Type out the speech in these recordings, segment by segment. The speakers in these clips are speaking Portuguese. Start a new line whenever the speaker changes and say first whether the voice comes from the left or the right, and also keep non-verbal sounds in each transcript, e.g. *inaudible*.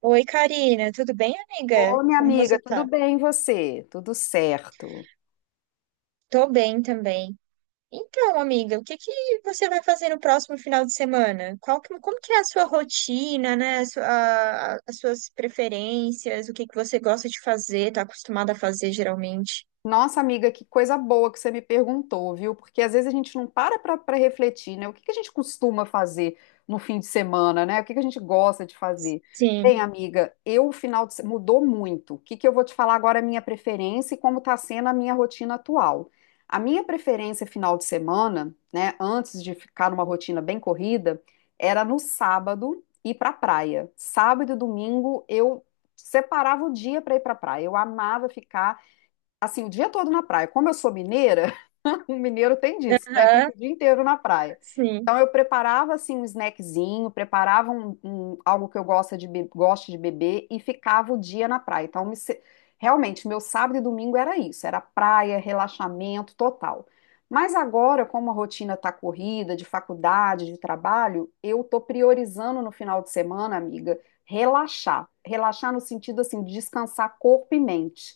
right: Oi, Karina, tudo bem, amiga?
left: Ô, minha
right: Como
left: amiga,
right: você
left: tudo
right: tá?
left: bem e você? Tudo certo.
right: Tô bem também. Então, amiga, o que que você vai fazer no próximo final de semana? Como que é a sua rotina, né? A sua- a- as suas preferências, o que que você gosta de fazer, tá acostumada a fazer geralmente?
left: Nossa, amiga, que coisa boa que você me perguntou, viu? Porque às vezes a gente não para para refletir, né? O que que a gente costuma fazer no fim de semana, né? O que que a gente gosta de fazer? Bem,
right: Sim.
left: amiga, eu o final de se- mudou muito. O que que eu vou te falar agora é a minha preferência e como está sendo a minha rotina atual. A minha preferência final de semana, né, antes de ficar numa rotina bem corrida, era no sábado ir para praia. Sábado e domingo eu separava o dia para ir para praia. Eu amava ficar assim, o dia todo na praia. Como eu sou mineira, *laughs* o mineiro tem disso, né?
right: Aham,
left: Fica o dia inteiro na praia.
right: sim.
left: Então eu preparava assim um snackzinho, preparava algo que eu gosto de beber e ficava o dia na praia. Então me se- Realmente meu sábado e domingo era isso, era praia, relaxamento total. Mas agora, como a rotina está corrida, de faculdade, de trabalho, eu tô priorizando no final de semana, amiga, relaxar. Relaxar no sentido assim de descansar corpo e mente.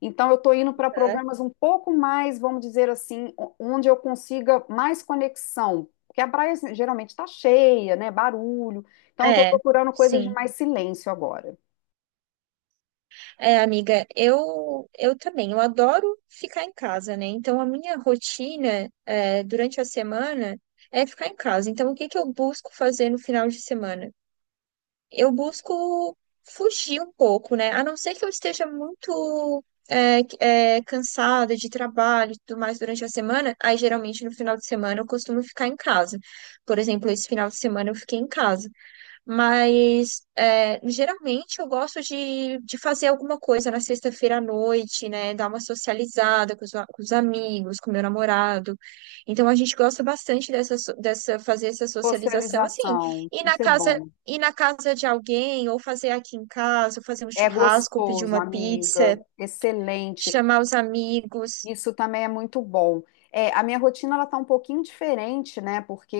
left: Então, eu estou indo para
right: Aham.
left: programas um pouco mais, vamos dizer assim, o- onde eu consiga mais conexão. Porque a praia assim, geralmente está cheia, né? Barulho. Então, eu estou
right: É,
left: procurando coisas de
right: sim.
left: mais silêncio agora.
right: É, amiga, eu também, eu adoro ficar em casa, né? Então a minha rotina é, durante a semana é ficar em casa. Então o que que eu busco fazer no final de semana? Eu busco fugir um pouco, né? A não ser que eu esteja muito cansada de trabalho e tudo mais durante a semana, aí geralmente no final de semana eu costumo ficar em casa. Por exemplo, esse final de semana eu fiquei em casa. Mas é, geralmente eu gosto de fazer alguma coisa na sexta-feira à noite, né? Dar uma socializada com os amigos, com meu namorado. Então a gente gosta bastante dessa fazer essa socialização assim,
left: Socialização, isso é bom.
right: ir na casa de alguém, ou fazer aqui em casa, ou fazer um
left: É
right: churrasco, ou pedir
left: gostoso,
right: uma pizza,
left: amiga. Excelente.
right: chamar os amigos.
left: Isso também é muito bom. É, a minha rotina ela tá um pouquinho diferente, né? Porque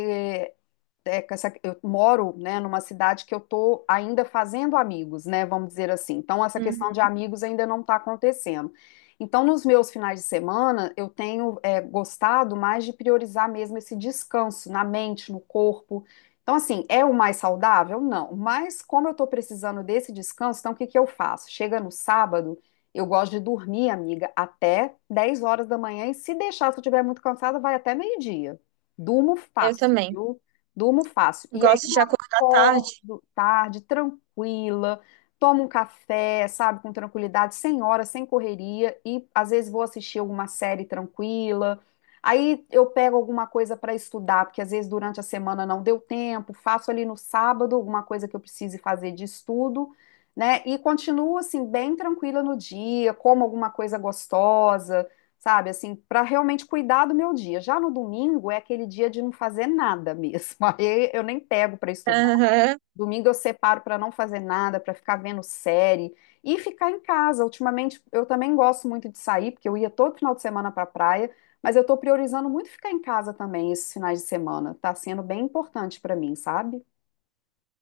left: é, com eu moro, né, numa cidade que eu tô ainda fazendo amigos, né? Vamos dizer assim. Então essa questão
right: Uhum,
left: de amigos ainda não está acontecendo. Então nos meus finais de semana eu tenho é, gostado mais de priorizar mesmo esse descanso na mente, no corpo. Então assim é o mais saudável? Não. Mas como eu estou precisando desse descanso, então o que que eu faço? Chega no sábado eu gosto de dormir, amiga, até 10 horas da manhã e se deixar, se eu estiver muito cansada, vai até meio-dia. Durmo
right: eu
left: fácil,
right: também.
left: viu? Durmo fácil. E aí
right: Gosto
left: eu
right: de acordar tarde.
left: acordo tarde, tranquila, tomo um café, sabe, com tranquilidade, sem hora, sem correria e às vezes vou assistir alguma série tranquila. Aí eu pego alguma coisa para estudar, porque às vezes durante a semana não deu tempo, faço ali no sábado alguma coisa que eu precise fazer de estudo, né? E continuo assim bem tranquila no dia, como alguma coisa gostosa, sabe? Assim, para realmente cuidar do meu dia. Já no domingo é aquele dia de não fazer nada mesmo. *laughs* Aí eu nem pego para
right: *laughs*
left: estudar.
right: Aham.
left: Domingo eu separo para não fazer nada, para ficar vendo série e ficar em casa. Ultimamente eu também gosto muito de sair, porque eu ia todo final de semana para praia, mas eu tô priorizando muito ficar em casa também esses finais de semana. Tá sendo bem importante para mim, sabe?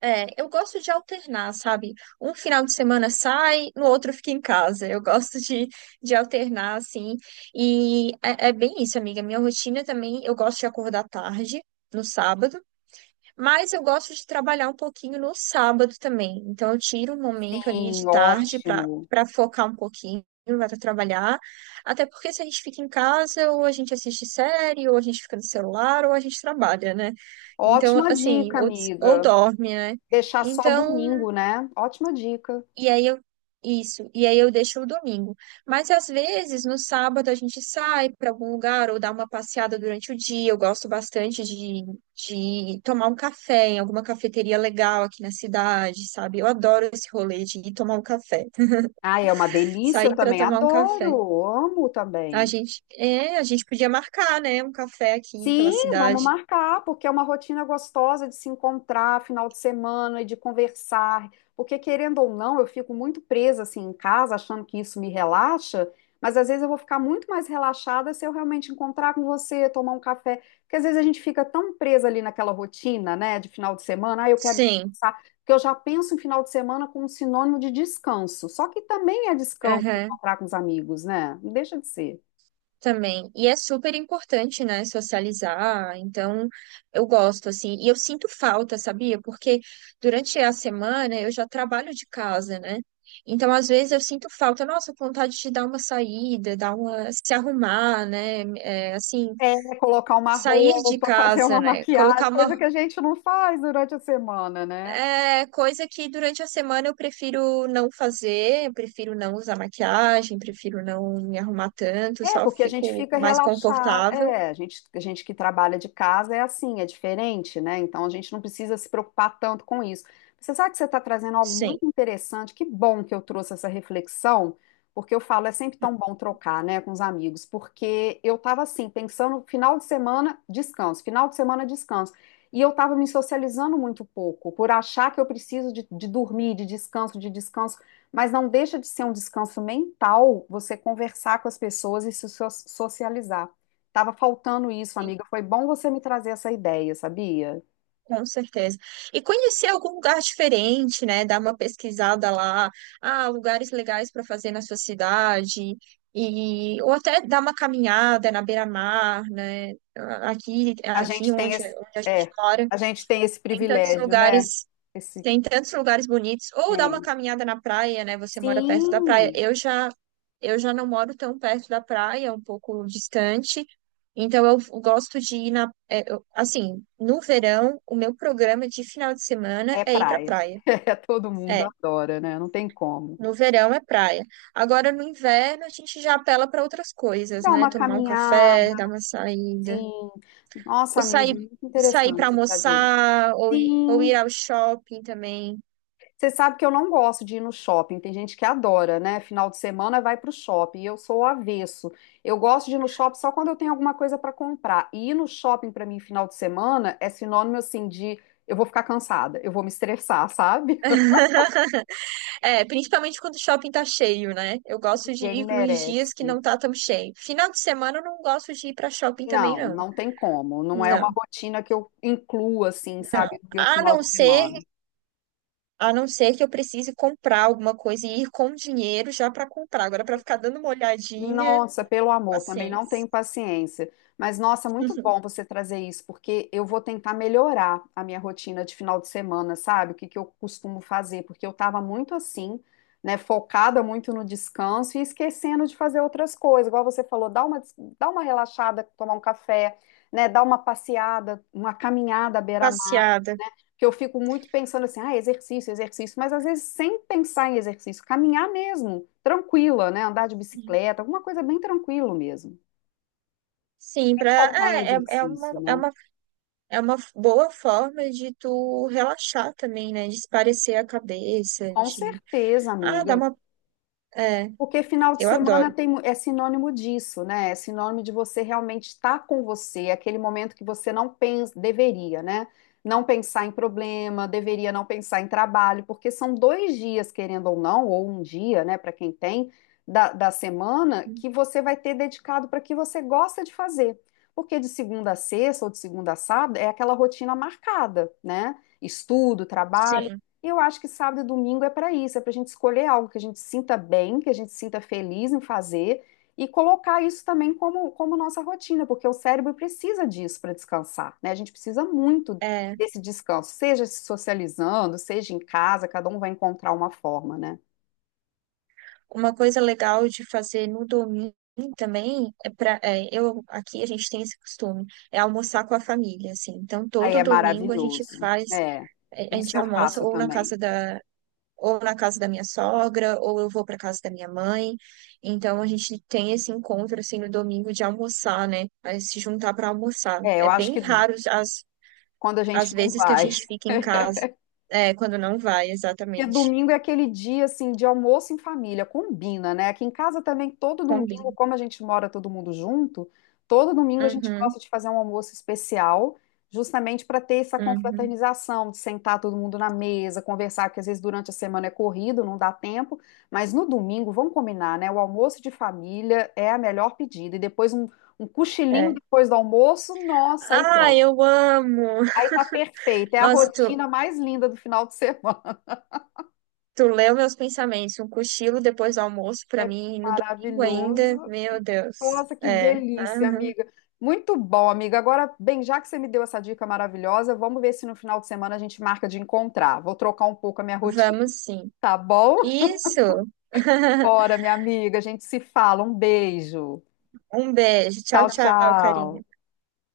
right: É, eu gosto de alternar, sabe? Um final de semana sai, no outro fica em casa. Eu gosto de alternar, assim. E é bem isso, amiga. Minha rotina também, eu gosto de acordar tarde, no sábado. Mas eu gosto de trabalhar um pouquinho no sábado também. Então eu tiro um momento ali de
left: Sim,
right: tarde para
left: ótimo.
right: para focar um pouquinho, vai para trabalhar. Até porque se a gente fica em casa, ou a gente assiste série, ou a gente fica no celular, ou a gente trabalha, né? Então,
left: Ótima
right: assim,
left: dica,
right: ou
left: amiga.
right: dorme, né?
left: Deixar só
right: Então,
left: domingo, né? Ótima dica.
right: e aí eu isso, e aí eu deixo o domingo. Mas às vezes no sábado a gente sai para algum lugar ou dá uma passeada durante o dia. Eu gosto bastante de tomar um café em alguma cafeteria legal aqui na cidade, sabe? Eu adoro esse rolê de ir tomar um café,
left: Ah, é uma
right: *laughs*
left: delícia, eu
right: sair para
left: também
right: tomar um
left: adoro,
right: café.
left: amo
right: A
left: também.
right: gente, é, a gente podia marcar, né, um café aqui pela
left: Sim, vamos
right: cidade.
left: marcar, porque é uma rotina gostosa de se encontrar final de semana e de conversar. Porque, querendo ou não, eu fico muito presa assim em casa, achando que isso me relaxa, mas às vezes eu vou ficar muito mais relaxada se eu realmente encontrar com você, tomar um café. Porque às vezes a gente fica tão presa ali naquela rotina, né, de final de semana, ah, eu quero
right: Sim.
left: descansar, porque eu já penso em final de semana como um sinônimo de descanso. Só que também é descanso
right: Aham.
left: encontrar com os amigos, né? Não deixa de ser.
right: Também. E é super importante, né, socializar. Então, eu gosto, assim. E eu sinto falta, sabia? Porque durante a semana eu já trabalho de casa, né? Então, às vezes eu sinto falta, nossa, vontade de dar uma saída, se arrumar, né? É, assim,
left: É, colocar uma
right: sair de
left: roupa, fazer
right: casa,
left: uma
right: né?
left: maquiagem,
right: Colocar
left: coisa
right: uma,
left: que a gente não faz durante a semana, né?
right: é, coisa que durante a semana eu prefiro não fazer, eu prefiro não usar maquiagem, prefiro não me arrumar tanto,
left: É,
right: só
left: porque a gente
right: fico
left: fica
right: mais
left: relaxado.
right: confortável.
left: É, a gente que trabalha de casa é assim, é diferente, né? Então a gente não precisa se preocupar tanto com isso. Você sabe que você está trazendo algo
right: Sim.
left: muito interessante. Que bom que eu trouxe essa reflexão, porque eu falo, é sempre tão bom trocar, né, com os amigos, porque eu estava assim, pensando, final de semana, descanso, final de semana, descanso. E eu estava me socializando muito pouco, por achar que eu preciso de dormir, de descanso, de descanso. Mas não deixa de ser um descanso mental você conversar com as pessoas e se socializar. Tava faltando isso, amiga. Foi bom você me trazer essa ideia, sabia?
right: Com certeza. E conhecer algum lugar diferente, né? Dar uma pesquisada lá, ah, lugares legais para fazer na sua cidade, e ou até dar uma caminhada na beira-mar, né? Aqui,
left: A
right: aqui
left: gente tem
right: onde,
left: esse,
right: onde a gente
left: é,
right: mora,
left: a gente tem esse
right: tem tantos
left: privilégio, né?
right: lugares
left: Esse
right: tem tantos lugares bonitos. Ou dar uma
left: tem.
right: caminhada na praia, né? Você mora perto da praia.
left: Sim,
right: Eu já não moro tão perto da praia, um pouco distante. Então eu gosto de ir na, é, eu- assim, no verão, o meu programa de final de semana
left: é
right: é ir pra
left: praia.
right: praia.
left: *laughs* É, todo mundo
right: É,
left: adora, né? Não tem como.
right: no verão é praia. Agora no inverno a gente já apela para outras coisas,
left: Dar
right: né?
left: uma
right: Tomar um
left: caminhada,
right: café, dar uma saída,
left: sim. Nossa,
right: ou
left: amiga,
right: sair,
left: muito
right: sair para
left: interessante você fazer.
right: almoçar, ou ir
left: Sim.
right: ao shopping também.
left: Você sabe que eu não gosto de ir no shopping. Tem gente que adora, né? Final de semana vai pro shopping. E eu sou o avesso. Eu gosto de ir no shopping só quando eu tenho alguma coisa para comprar. E ir no shopping para mim final de semana é sinônimo assim de eu vou ficar cansada, eu vou me estressar, sabe?
right: *laughs* É, principalmente quando o shopping tá cheio, né? Eu gosto
left: *laughs*
right: de
left: Ninguém
right: ir nos dias que não
left: merece.
right: tá tão cheio. Final de semana eu não gosto de ir pra shopping também,
left: Não,
right: não.
left: não tem como. Não é uma
right: Não.
left: rotina que eu incluo assim, sabe, no meu
right: A
left: final
right: não
left: de
right: ser,
left: semana.
right: a não ser que eu precise comprar alguma coisa e ir com dinheiro já pra comprar. Agora pra ficar dando uma olhadinha,
left: Nossa, pelo amor, também não
right: paciência.
left: tenho paciência. Mas, nossa, muito bom você trazer isso, porque eu vou tentar melhorar a minha rotina de final de semana, sabe? O que que eu costumo fazer, porque eu estava muito assim, né, focada muito no descanso e esquecendo de fazer outras coisas. Igual você falou, dá uma relaxada, tomar um café, né, dar uma passeada, uma caminhada à beira-mar
right: Passeada.
left: que eu fico muito pensando assim, ah, exercício, exercício, mas às vezes sem pensar em exercício, caminhar mesmo, tranquila, né? Andar de bicicleta, alguma coisa bem tranquilo mesmo.
right: Sim, pra,
left: Focar em
right: é, é, é uma,
left: exercício,
right: é
left: né?
right: uma, é uma boa forma de tu relaxar também, né? De espairecer a cabeça,
left: Com
right: de.
left: certeza,
right: Ah, dá
left: amiga.
right: uma. É,
left: Porque final de
right: eu
left: semana
right: adoro.
left: tem, é sinônimo disso, né? É sinônimo de você realmente estar com você, é aquele momento que você não pensa, deveria, né? Não pensar em problema, deveria não pensar em trabalho, porque são 2 dias, querendo ou não, ou um dia, né, para quem tem, da semana, que você vai ter dedicado para o que você gosta de fazer. Porque de segunda a sexta ou de segunda a sábado é aquela rotina marcada, né? Estudo, trabalho.
right: Sim.
left: E eu acho que sábado e domingo é para isso, é para a gente escolher algo que a gente sinta bem, que a gente sinta feliz em fazer e colocar isso também como, como nossa rotina, porque o cérebro precisa disso para descansar, né? A gente precisa muito
right: É.
left: desse descanso, seja se socializando, seja em casa, cada um vai encontrar uma forma, né?
right: Uma coisa legal de fazer no domingo também é para eu aqui a gente tem esse costume, é almoçar com a família, assim. Então
left: Aí
right: todo
left: é
right: domingo a gente
left: maravilhoso.
right: faz,
left: É,
right: a
left: isso
right: gente
left: eu
right: almoça
left: faço
right: ou na
left: também.
right: casa da ou na casa da minha sogra, ou eu vou para casa da minha mãe. Então a gente tem esse encontro assim no domingo de almoçar, né? Aí se juntar para almoçar.
left: É, eu
right: É
left: acho que
right: bem raro as
left: quando a
right: as
left: gente não
right: vezes que a
left: vai.
right: gente fica em casa, quando não vai,
left: Porque
right: exatamente.
left: domingo é aquele dia assim de almoço em família, combina, né? Aqui em casa também, todo
right: Combina.
left: domingo, como a gente mora todo mundo junto, todo domingo a gente
right: Uhum,
left: gosta de fazer um almoço especial, justamente para ter essa
right: uhum.
left: confraternização, de sentar todo mundo na mesa, conversar, que às vezes durante a semana é corrido, não dá tempo, mas no domingo, vamos combinar, né? O almoço de família é a melhor pedida, e depois um, um cochilinho
right: É.
left: depois do almoço, nossa, aí
right: Ah,
left: pronto.
right: eu amo!
left: Aí tá perfeito, é a
right: Nossa, tu,
left: rotina mais linda do final de semana.
right: tu leu meus pensamentos. Um cochilo depois do almoço pra
left: *laughs*
right: mim, no domingo ainda.
left: Maravilhoso.
right: Meu Deus.
left: Nossa, que
right: É.
left: delícia,
right: Aham.
left: amiga. Muito bom, amiga. Agora, bem, já que você me deu essa dica maravilhosa, vamos ver se no final de semana a gente marca de encontrar. Vou trocar um pouco a minha rotina,
right: Vamos sim.
left: tá bom?
right: Isso!
left: Bora,
right: *laughs*
left: minha amiga, a gente se fala. Um beijo.
right: Um beijo. Tchau,
left: Tchau,
right: tchau, Karina.
left: tchau.